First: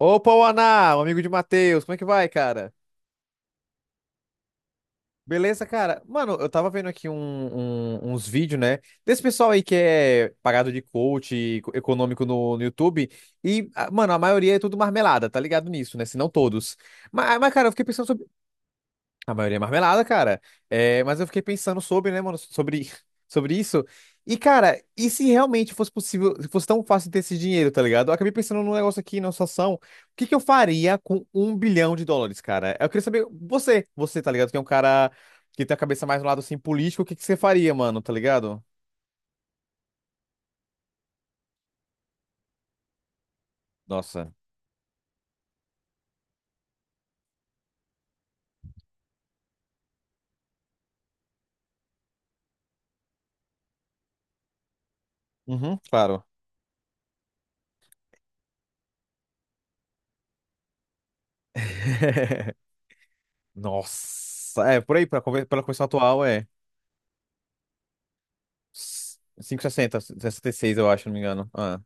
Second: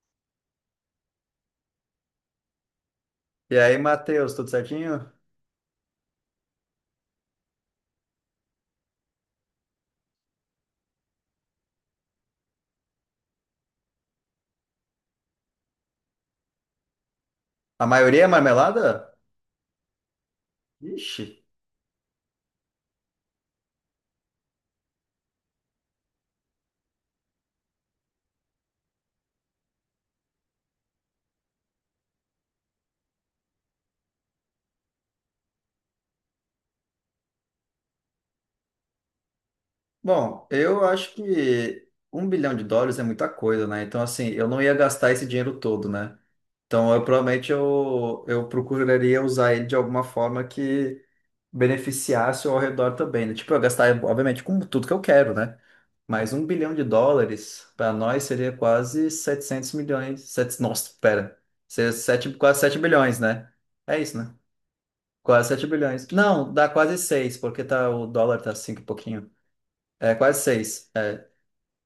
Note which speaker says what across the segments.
Speaker 1: Opa, o Aná, o amigo de Matheus, como é que vai, cara?
Speaker 2: E aí, Matheus, tudo certinho?
Speaker 1: Beleza, cara? Mano, eu tava vendo aqui uns vídeos, né? Desse pessoal aí que é pagado de coach e econômico no YouTube. E, ah, mano, a maioria é tudo marmelada, tá ligado nisso, né? Se não todos. Mas, cara, eu fiquei
Speaker 2: A
Speaker 1: pensando.
Speaker 2: maioria é marmelada?
Speaker 1: A maioria é marmelada, cara. É, mas
Speaker 2: Ixi.
Speaker 1: eu fiquei pensando sobre, né, mano, sobre, sobre isso. E, cara, e se realmente fosse possível, se fosse tão fácil ter esse dinheiro, tá ligado? Eu acabei pensando num negócio aqui, numa situação. O que que eu faria com 1 bilhão de dólares, cara? Eu queria saber, você, tá ligado? Que é um cara que tem a cabeça mais no lado, assim, político, o que que você faria, mano, tá ligado?
Speaker 2: Bom, eu acho que US$ 1 bilhão é muita coisa, né? Então, assim,
Speaker 1: Nossa.
Speaker 2: eu não ia gastar esse dinheiro todo, né? Então, eu provavelmente eu procuraria usar ele de alguma forma que beneficiasse ao redor também, né? Tipo, eu gastar, obviamente, com tudo que eu quero, né?
Speaker 1: Uhum, claro.
Speaker 2: Mas um bilhão de dólares, para nós, seria quase 700 milhões. Sete, nossa, pera. Seria sete, quase 7 bilhões, né? É isso, né?
Speaker 1: Nossa. É, por aí,
Speaker 2: Quase
Speaker 1: pela
Speaker 2: 7
Speaker 1: conversão
Speaker 2: bilhões.
Speaker 1: atual, é
Speaker 2: Não, dá quase 6 porque tá, o dólar tá 5 e pouquinho.
Speaker 1: cinco e sessenta
Speaker 2: É, quase
Speaker 1: sessenta e seis, eu
Speaker 2: seis.
Speaker 1: acho, se não me
Speaker 2: É.
Speaker 1: engano. Ah.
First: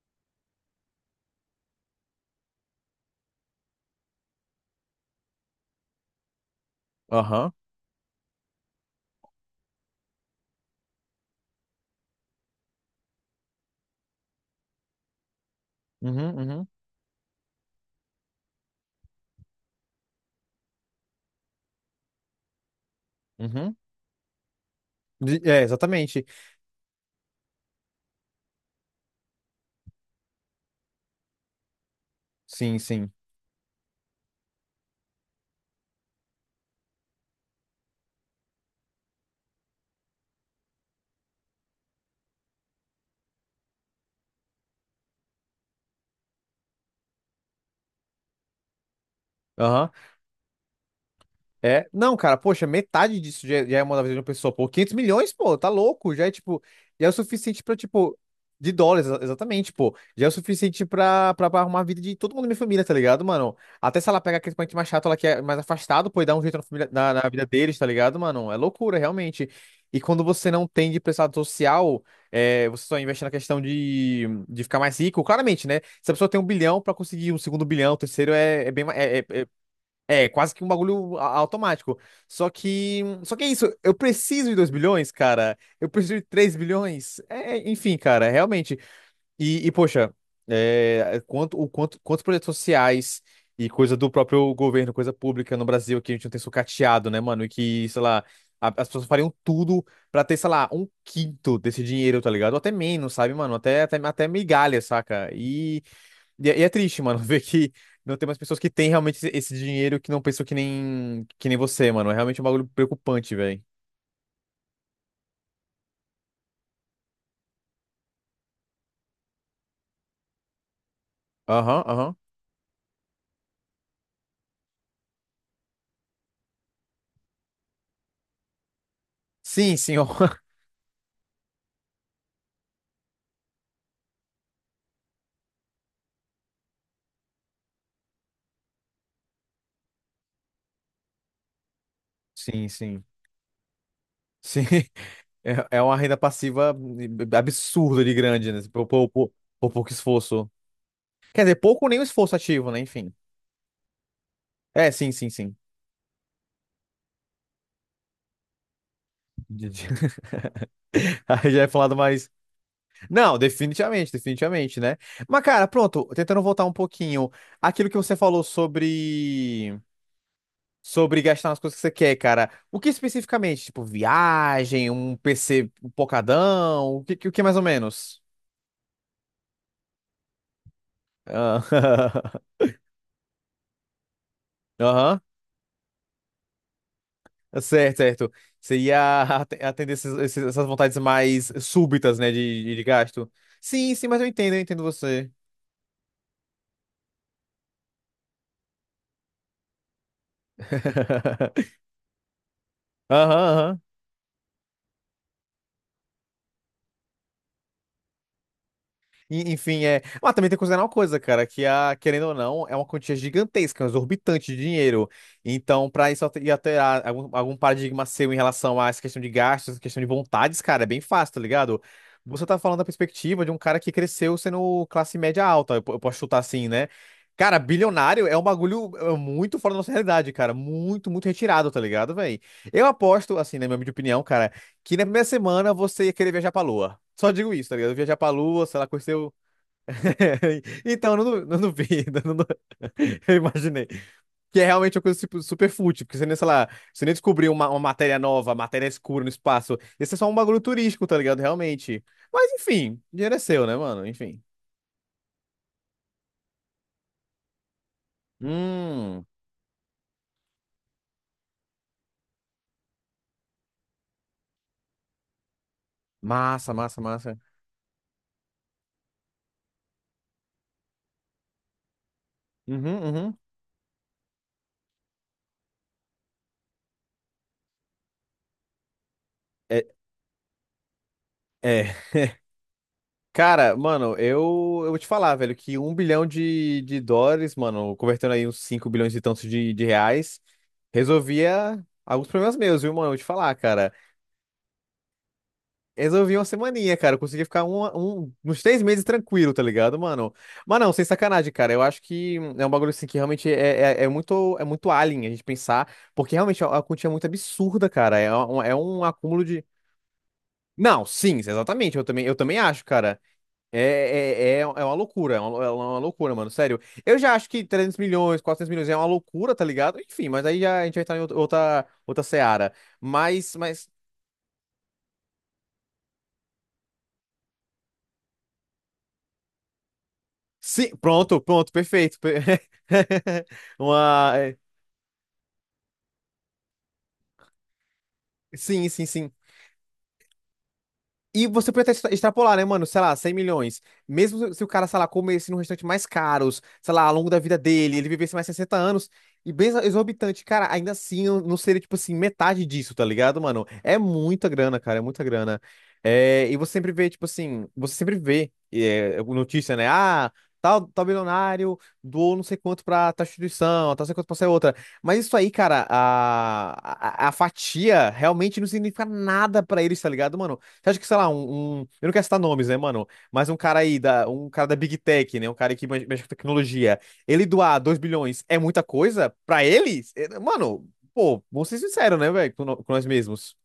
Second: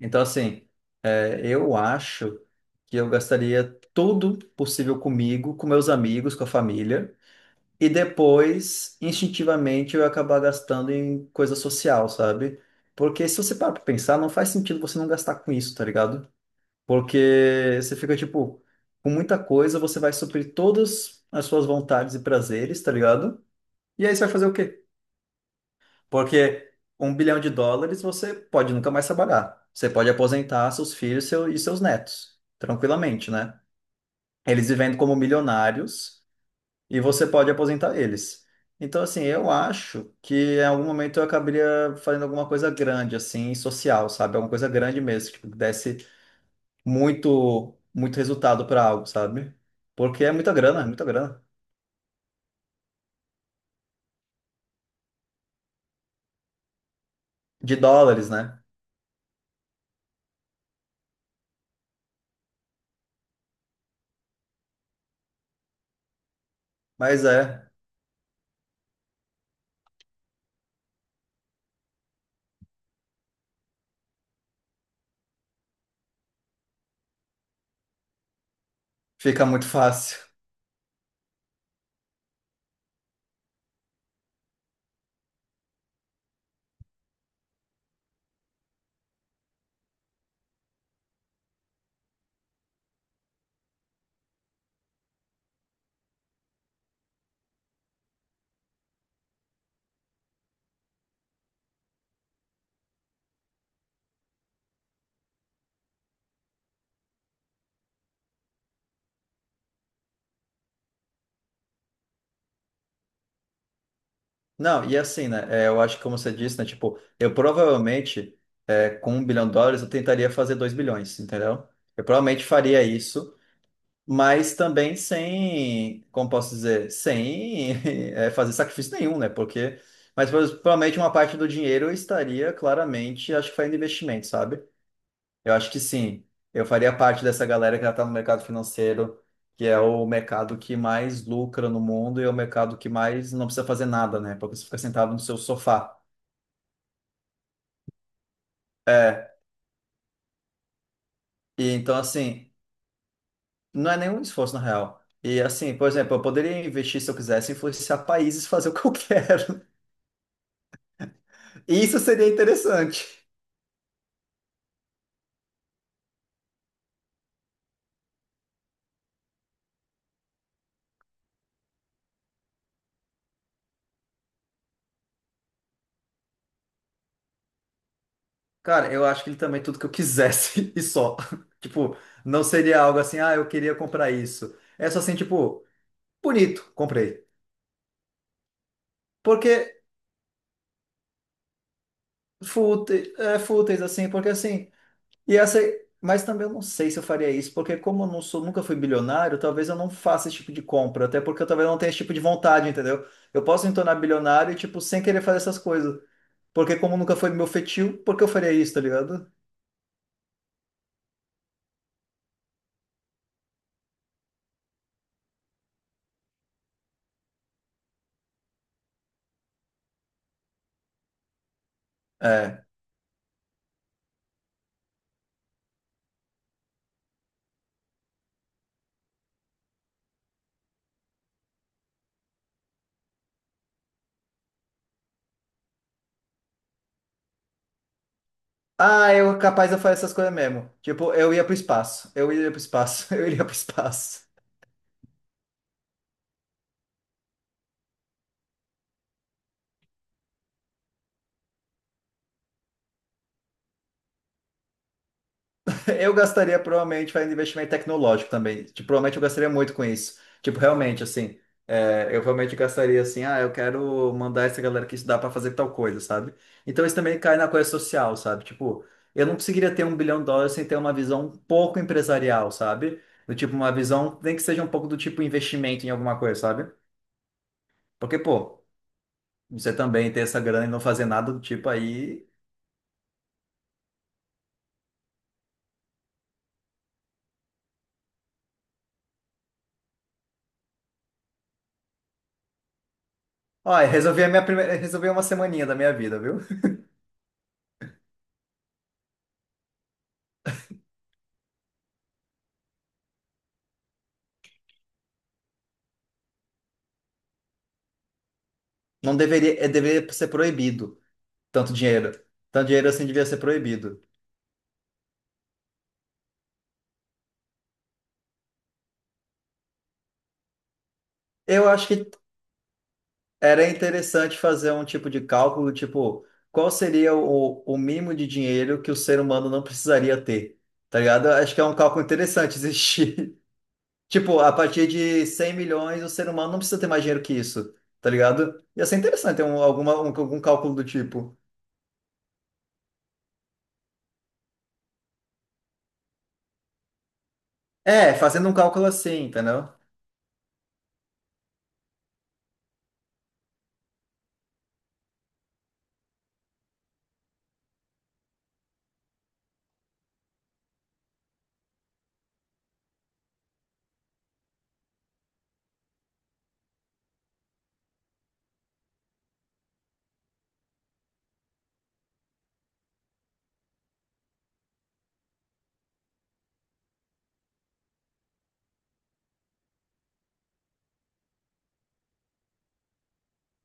Speaker 2: Então, assim, é, eu acho que eu gastaria tudo possível comigo, com meus amigos, com a família.
Speaker 1: Aham.
Speaker 2: E depois, instintivamente, eu ia acabar gastando em coisa social, sabe? Porque se você parar pra pensar, não faz sentido você não gastar com isso, tá ligado?
Speaker 1: Uhum, uhum,
Speaker 2: Porque você fica, tipo, com muita coisa, você vai suprir todas as suas vontades e prazeres, tá ligado?
Speaker 1: uhum.
Speaker 2: E aí você vai fazer o quê?
Speaker 1: É, exatamente.
Speaker 2: Porque US$ 1 bilhão você pode nunca mais trabalhar. Você pode aposentar seus filhos seu- e seus netos,
Speaker 1: Sim, sim.
Speaker 2: tranquilamente, né? Eles vivendo como milionários e você pode aposentar eles. Então, assim, eu acho que em algum momento eu acabaria fazendo alguma coisa grande, assim, social, sabe? Alguma coisa grande mesmo, tipo, que tipo, desse muito, muito resultado para algo, sabe?
Speaker 1: Aham.
Speaker 2: Porque é muita grana, é muita grana.
Speaker 1: É, não, cara, poxa, metade disso já é uma da vida de uma pessoa, pô, 500 milhões, pô, tá louco, já é, tipo, já é o suficiente pra,
Speaker 2: De
Speaker 1: tipo,
Speaker 2: dólares, né?
Speaker 1: de dólares, exatamente, pô, já é o suficiente pra, arrumar a vida de todo mundo da minha família, tá ligado, mano? Até se ela pega aquele parente mais chato, ela que é mais afastado, pô, e dá um jeito na família, na
Speaker 2: Mas
Speaker 1: vida
Speaker 2: é,
Speaker 1: deles, tá ligado, mano? É loucura, realmente. E quando você não tem de prestado social, é, você só investe na questão de ficar mais rico, claramente, né? Se a pessoa tem 1 bilhão, pra conseguir um segundo bilhão, o terceiro é, é bem, ma- é, é- é
Speaker 2: fica muito fácil.
Speaker 1: é, quase que um bagulho automático. Só que. Só que é isso. Eu preciso de 2 bilhões, cara. Eu preciso de 3 bilhões. É, enfim, cara, realmente. E, poxa, é, quantos projetos sociais e coisa do próprio governo, coisa pública no Brasil que a gente não tem sucateado, né, mano? E que, sei lá, as pessoas fariam tudo pra ter, sei lá, um quinto desse dinheiro, tá ligado? Ou até menos, sabe, mano? Até migalha, saca? E é triste, mano, ver que não tem mais pessoas que têm realmente esse dinheiro, que não pensam que nem você, mano. É realmente um bagulho preocupante, velho.
Speaker 2: Não, e assim, né? É, eu acho que, como você disse, né? Tipo, eu provavelmente, é, com US$ 1 bilhão, eu tentaria fazer 2 bilhões, entendeu?
Speaker 1: Aham,
Speaker 2: Eu
Speaker 1: aham.
Speaker 2: provavelmente faria isso, mas também sem, como posso dizer, sem é, fazer sacrifício nenhum, né?
Speaker 1: Sim,
Speaker 2: Porque,
Speaker 1: sim, ó.
Speaker 2: mas pro- provavelmente uma parte do dinheiro eu estaria claramente, acho que fazendo investimento, sabe? Eu acho que sim. Eu faria parte dessa galera que já está no mercado financeiro, que é o mercado que mais lucra no mundo e é o
Speaker 1: Sim,
Speaker 2: mercado que
Speaker 1: sim.
Speaker 2: mais não precisa fazer nada, né? Porque
Speaker 1: Sim.
Speaker 2: você fica sentado no seu
Speaker 1: É uma
Speaker 2: sofá.
Speaker 1: renda passiva absurda de grande, né? Por, por, por-
Speaker 2: É.
Speaker 1: por pouco esforço. Quer dizer,
Speaker 2: E
Speaker 1: pouco
Speaker 2: então,
Speaker 1: nem o esforço
Speaker 2: assim,
Speaker 1: ativo, né? Enfim.
Speaker 2: não é nenhum esforço, na
Speaker 1: É,
Speaker 2: real.
Speaker 1: sim, sim,
Speaker 2: E
Speaker 1: sim.
Speaker 2: assim, por exemplo, eu poderia investir se eu quisesse, influenciar países, fazer o que eu quero.
Speaker 1: De- de- Aí já é falado
Speaker 2: Isso seria
Speaker 1: mais.
Speaker 2: interessante.
Speaker 1: Não, definitivamente, definitivamente, né? Mas, cara, pronto, tentando voltar um pouquinho. Aquilo que você falou sobre. Sobre gastar nas coisas que você quer, cara. O que especificamente? Tipo, viagem, um PC pocadão? O o que mais ou menos?
Speaker 2: Cara, eu acho que ele também tudo que eu quisesse e só. Tipo,
Speaker 1: Ah,
Speaker 2: não seria algo assim, ah, eu queria comprar isso. É só assim,
Speaker 1: aham.
Speaker 2: tipo, bonito, comprei.
Speaker 1: Certo, certo. Você ia
Speaker 2: Porque
Speaker 1: atender essas vontades mais súbitas, né, de
Speaker 2: fúteis,
Speaker 1: gasto.
Speaker 2: é, fúteis,
Speaker 1: Sim, sim,
Speaker 2: assim,
Speaker 1: mas eu
Speaker 2: porque
Speaker 1: entendo, eu
Speaker 2: assim,
Speaker 1: entendo você.
Speaker 2: e essa, mas também eu não sei se eu faria isso, porque como eu não sou, nunca fui bilionário, talvez eu não faça esse tipo de compra, até porque eu talvez não tenha esse tipo de vontade, entendeu?
Speaker 1: Aham,
Speaker 2: Eu posso me
Speaker 1: aham.
Speaker 2: tornar bilionário, tipo, sem querer fazer essas coisas, porque como nunca foi meu feitio, por que eu faria isso, tá ligado?
Speaker 1: Enfim, é. Mas também tem que considerar uma coisa, cara, que a, querendo ou não, é uma quantia gigantesca, um exorbitante de dinheiro. Então, pra isso alterar algum paradigma seu em relação a essa questão de gastos, essa questão de vontades, cara, é bem fácil, tá ligado? Você tá
Speaker 2: É.
Speaker 1: falando da perspectiva de um cara que cresceu sendo classe média alta, eu posso chutar assim, né? Cara, bilionário é um bagulho, muito fora da nossa realidade, cara. Muito, muito retirado, tá ligado, velho? Eu aposto, assim, na minha humilde opinião, cara, que na primeira semana você ia querer viajar pra Lua. Só digo isso, tá ligado? Viajar pra Lua, sei lá, conhecer
Speaker 2: Ah,
Speaker 1: o...
Speaker 2: eu capaz de fazer essas coisas mesmo. Tipo,
Speaker 1: Então, eu
Speaker 2: eu
Speaker 1: não,
Speaker 2: ia pro
Speaker 1: não
Speaker 2: espaço,
Speaker 1: duvido, eu
Speaker 2: eu
Speaker 1: não du-
Speaker 2: iria pro espaço, eu
Speaker 1: Eu
Speaker 2: iria pro
Speaker 1: imaginei.
Speaker 2: espaço.
Speaker 1: Que é realmente uma coisa tipo super fútil, porque você nem, sei lá, você nem descobriu uma matéria nova, matéria escura no espaço. Esse é só um bagulho turístico, tá ligado? Realmente. Mas, enfim, dinheiro é seu, né, mano? Enfim.
Speaker 2: Eu gastaria provavelmente fazendo investimento tecnológico também. Tipo, provavelmente eu
Speaker 1: Hum,
Speaker 2: gastaria muito com isso. Tipo, realmente, assim, é, eu realmente gastaria assim, ah, eu quero mandar essa galera que estudar para fazer tal coisa, sabe?
Speaker 1: massa,
Speaker 2: Então isso
Speaker 1: massa,
Speaker 2: também cai
Speaker 1: massa.
Speaker 2: na coisa social, sabe? Tipo, eu não conseguiria ter US$ 1 bilhão sem ter uma visão um pouco empresarial, sabe?
Speaker 1: Uhum,
Speaker 2: Do
Speaker 1: uhum.
Speaker 2: tipo, uma visão, nem que seja um pouco do tipo investimento em alguma coisa, sabe? Porque, pô, você
Speaker 1: É,
Speaker 2: também ter essa grana e não fazer nada do tipo
Speaker 1: é.
Speaker 2: aí.
Speaker 1: Cara, mano, eu vou te falar, velho, que 1 bilhão de dólares, mano, convertendo aí uns 5 bilhões e tantos de reais, resolvia alguns problemas meus, viu, mano? Eu vou te falar,
Speaker 2: Olha,
Speaker 1: cara.
Speaker 2: resolvi a minha primeira, resolvi uma semaninha da minha vida,
Speaker 1: Resolvi
Speaker 2: viu?
Speaker 1: uma semaninha, cara. Eu consegui ficar uns 3 meses tranquilo, tá ligado, mano? Mas não, sem sacanagem, cara. Eu acho que é um bagulho assim que realmente é muito alien a gente pensar, porque realmente a quantia é muito absurda, cara. É um
Speaker 2: Não
Speaker 1: acúmulo de.
Speaker 2: deveria, é, deveria ser proibido.
Speaker 1: Não, sim,
Speaker 2: Tanto
Speaker 1: exatamente. Eu
Speaker 2: dinheiro.
Speaker 1: também, eu também
Speaker 2: Tanto
Speaker 1: acho,
Speaker 2: dinheiro assim
Speaker 1: cara.
Speaker 2: devia ser
Speaker 1: É,
Speaker 2: proibido.
Speaker 1: é uma loucura, é uma loucura, mano, sério. Eu já acho que 300 milhões, 400 milhões é uma loucura, tá ligado? Enfim, mas aí já, a gente vai estar em outra,
Speaker 2: Eu
Speaker 1: outra,
Speaker 2: acho que
Speaker 1: outra seara. Mas,
Speaker 2: era
Speaker 1: mas,
Speaker 2: interessante fazer um tipo de cálculo, tipo, qual seria o mínimo de dinheiro que o ser humano não precisaria ter,
Speaker 1: sim,
Speaker 2: tá ligado? Eu
Speaker 1: pronto,
Speaker 2: acho que é
Speaker 1: pronto,
Speaker 2: um cálculo
Speaker 1: perfeito.
Speaker 2: interessante existir.
Speaker 1: Uma,
Speaker 2: Tipo, a
Speaker 1: é,
Speaker 2: partir de 100 milhões, o ser humano não precisa ter mais dinheiro que isso, tá ligado? Ia
Speaker 1: sim,
Speaker 2: ser
Speaker 1: sim, sim.
Speaker 2: interessante ter algum cálculo do tipo.
Speaker 1: E você pode até extrapolar, né, mano? Sei lá, 100 milhões. Mesmo se o cara, sei lá, comesse num restaurante mais caros, sei lá, ao longo da vida dele, ele
Speaker 2: É,
Speaker 1: vivesse mais
Speaker 2: fazendo um
Speaker 1: 60
Speaker 2: cálculo
Speaker 1: anos,
Speaker 2: assim,
Speaker 1: e bem
Speaker 2: entendeu?
Speaker 1: exorbitante, cara, ainda assim não seria, tipo assim, metade disso, tá ligado, mano? É muita grana, cara, é muita grana. É, e você sempre vê, tipo assim, você sempre vê, notícia, né? Ah, tal bilionário doou não sei quanto pra tal instituição, tal não sei quanto pra essa outra. Mas isso aí, cara, a fatia realmente não significa nada pra eles, tá ligado, mano? Você acha que, sei lá, eu não quero citar nomes, né, mano? Mas um cara aí, um cara da Big Tech, né? Um cara que mexe com tecnologia. Ele doar 2 bilhões é muita coisa pra ele? É, mano, pô, vamos ser sinceros, né, velho? Com, no- com nós mesmos.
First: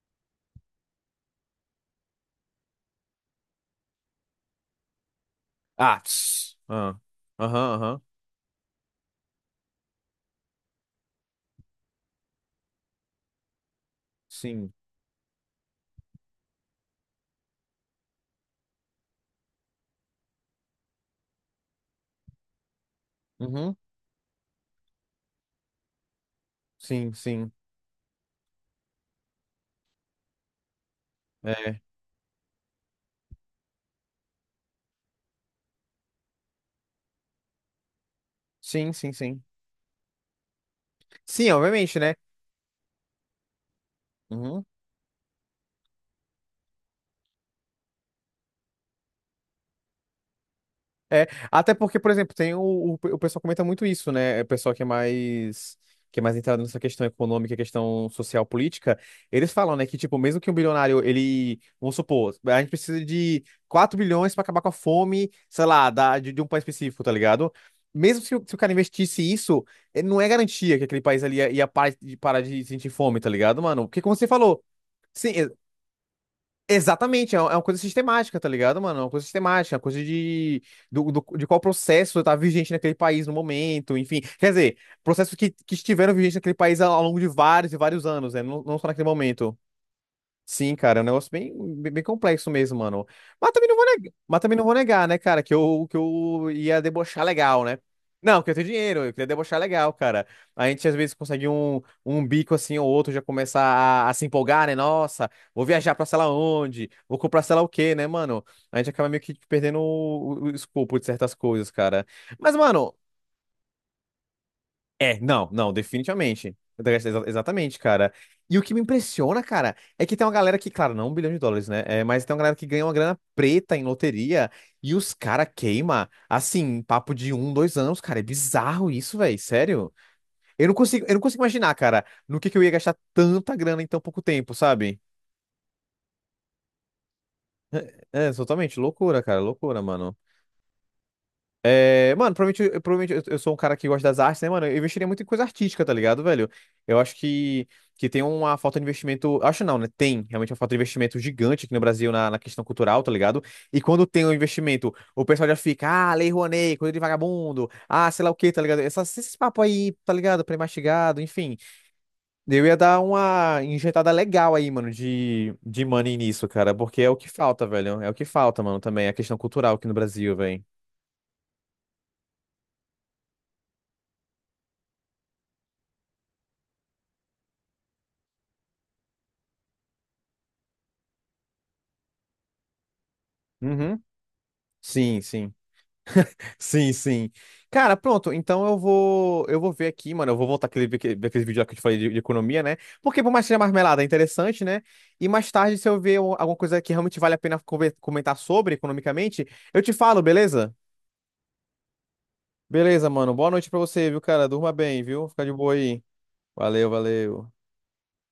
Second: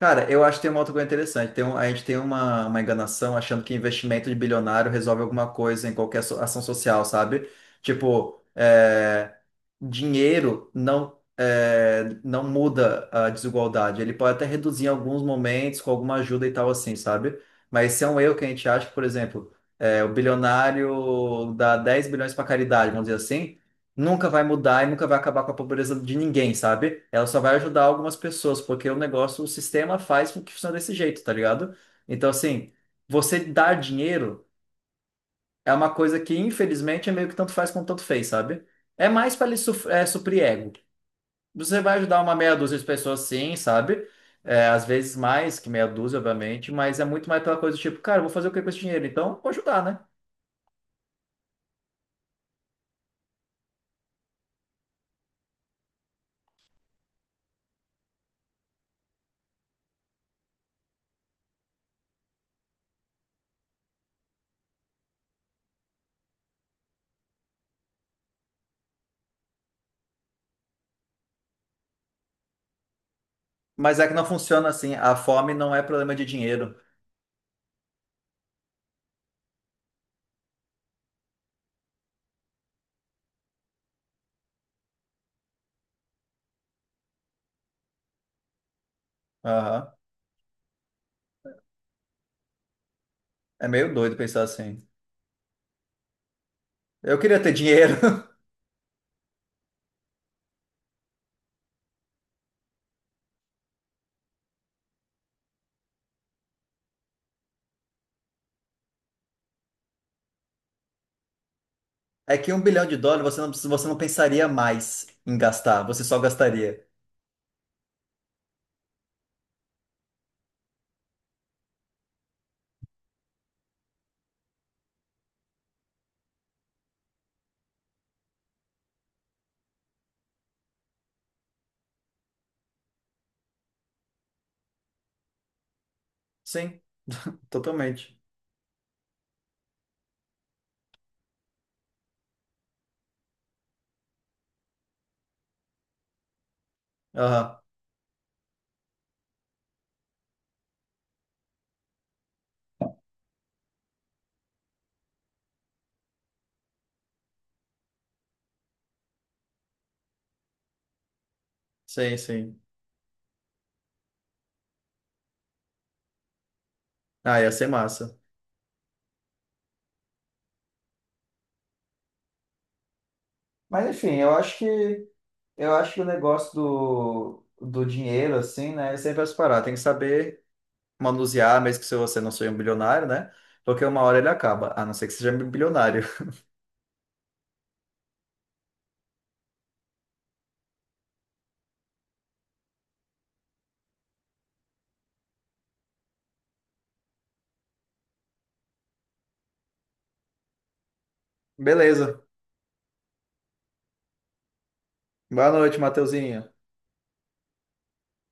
Speaker 2: Cara, eu acho que tem uma outra coisa interessante. A gente tem uma enganação achando que investimento de bilionário resolve alguma coisa em
Speaker 1: Ah,
Speaker 2: qualquer
Speaker 1: tss.
Speaker 2: ação
Speaker 1: Ah,
Speaker 2: social, sabe?
Speaker 1: aham, aham.
Speaker 2: Tipo, é, dinheiro não, é, não muda a desigualdade. Ele pode até
Speaker 1: Sim.
Speaker 2: reduzir em alguns momentos com alguma ajuda e tal assim, sabe? Mas esse é um erro que a gente acha que, por exemplo, é, o bilionário dá 10 bilhões para caridade, vamos dizer assim,
Speaker 1: Uhum.
Speaker 2: nunca vai mudar e nunca vai acabar com a pobreza de ninguém, sabe?
Speaker 1: Sim,
Speaker 2: Ela só
Speaker 1: sim.
Speaker 2: vai ajudar algumas pessoas, porque o negócio, o sistema faz com que funcione desse jeito, tá ligado?
Speaker 1: É.
Speaker 2: Então, assim, você dar dinheiro é uma coisa que, infelizmente, é meio que tanto faz como tanto fez, sabe?
Speaker 1: Sim,
Speaker 2: É
Speaker 1: sim,
Speaker 2: mais
Speaker 1: sim.
Speaker 2: para ele suprir ego.
Speaker 1: Sim,
Speaker 2: Você vai
Speaker 1: obviamente, né?
Speaker 2: ajudar uma meia dúzia de pessoas, sim, sabe?
Speaker 1: Uhum.
Speaker 2: É, às vezes mais que meia dúzia, obviamente, mas é muito mais pela coisa do tipo, cara, eu vou fazer o que com esse dinheiro? Então, vou ajudar, né?
Speaker 1: É, até porque, por exemplo, tem o pessoal comenta muito isso, né? O pessoal que é mais entrado nessa questão econômica, questão social, política, eles falam, né, que tipo, mesmo que um bilionário, ele, vamos supor, a gente precisa de 4 bilhões para acabar com a fome, sei lá, de um país específico, tá ligado? Mesmo se o cara investisse isso, não é garantia que aquele país ali ia parar de, sentir fome, tá ligado, mano?
Speaker 2: Mas
Speaker 1: Porque
Speaker 2: é
Speaker 1: como
Speaker 2: que não
Speaker 1: você falou,
Speaker 2: funciona assim. A
Speaker 1: sim,
Speaker 2: fome não é problema de dinheiro.
Speaker 1: exatamente, é uma coisa sistemática, tá ligado, mano? É uma coisa sistemática, é uma coisa de, de qual processo tá vigente naquele país no momento, enfim. Quer dizer, processos que estiveram vigentes naquele país ao longo de vários e vários anos, né? Não, não só naquele momento.
Speaker 2: Aham.
Speaker 1: Sim, cara, é um negócio bem, bem bem complexo mesmo, mano. Mas
Speaker 2: É
Speaker 1: também não vou
Speaker 2: meio
Speaker 1: negar,
Speaker 2: doido
Speaker 1: mas
Speaker 2: pensar
Speaker 1: também não vou
Speaker 2: assim.
Speaker 1: negar, né, cara, que eu ia
Speaker 2: Eu
Speaker 1: debochar
Speaker 2: queria ter
Speaker 1: legal, né?
Speaker 2: dinheiro.
Speaker 1: Não, que eu tenho dinheiro, eu queria debochar legal, cara. A gente às vezes consegue um bico assim ou outro, já começa a se empolgar, né? Nossa, vou viajar pra sei lá onde, vou comprar sei lá o quê, né, mano? A gente acaba meio que perdendo o, o escopo de certas coisas, cara.
Speaker 2: É que
Speaker 1: Mas,
Speaker 2: um bilhão
Speaker 1: mano,
Speaker 2: de dólares você não pensaria mais
Speaker 1: é,
Speaker 2: em
Speaker 1: não, não,
Speaker 2: gastar, você só
Speaker 1: definitivamente.
Speaker 2: gastaria.
Speaker 1: Exatamente, cara. E o que me impressiona, cara, é que tem uma galera que, claro, não 1 bilhão de dólares, né? É, mas tem uma galera que ganha uma grana preta em loteria e os cara queima, assim, papo de um, dois anos, cara. É bizarro isso, velho. Sério. Eu não consigo imaginar, cara, no que eu ia gastar tanta grana em tão pouco tempo, sabe?
Speaker 2: Sim, totalmente.
Speaker 1: É, totalmente loucura, cara. Loucura, mano. É, mano, provavelmente, eu sou um cara que gosta das artes, né, mano? Eu investiria muito em coisa artística, tá ligado, velho? Eu acho
Speaker 2: Aham,
Speaker 1: que tem uma falta de investimento. Acho não, né? Tem realmente uma falta de investimento gigante aqui no Brasil na questão cultural, tá ligado? E quando tem um investimento, o pessoal já fica, ah, Lei Rouanet, coisa de vagabundo, ah, sei lá o quê, tá ligado? Essas, esses papos aí, tá ligado? Pré-mastigado, enfim.
Speaker 2: sim, sim.
Speaker 1: Eu ia dar uma injetada legal aí, mano, de money nisso, cara, porque é o que
Speaker 2: Ah, ia
Speaker 1: falta,
Speaker 2: ser
Speaker 1: velho. É o
Speaker 2: massa.
Speaker 1: que falta, mano, também, a questão cultural aqui no Brasil, velho.
Speaker 2: Mas enfim, eu acho que o negócio do dinheiro, assim, né? É sempre as paradas. Tem que saber manusear, mesmo que se você não seja um bilionário, né? Porque uma
Speaker 1: Uhum.
Speaker 2: hora ele acaba, a não ser que
Speaker 1: Sim,
Speaker 2: seja
Speaker 1: sim.
Speaker 2: bilionário.
Speaker 1: Sim, sim. Cara, pronto. Então eu vou, ver aqui, mano. Eu vou voltar ver aquele vídeo lá que eu te falei de economia, né? Porque por mais que seja marmelada, é interessante, né? E mais tarde, se eu ver alguma coisa que realmente vale a pena comentar sobre economicamente, eu te falo, beleza?
Speaker 2: Beleza.
Speaker 1: Beleza, mano. Boa noite pra você, viu, cara? Durma bem, viu? Fica de
Speaker 2: Boa
Speaker 1: boa
Speaker 2: noite,
Speaker 1: aí.
Speaker 2: Mateuzinho.
Speaker 1: Valeu, valeu.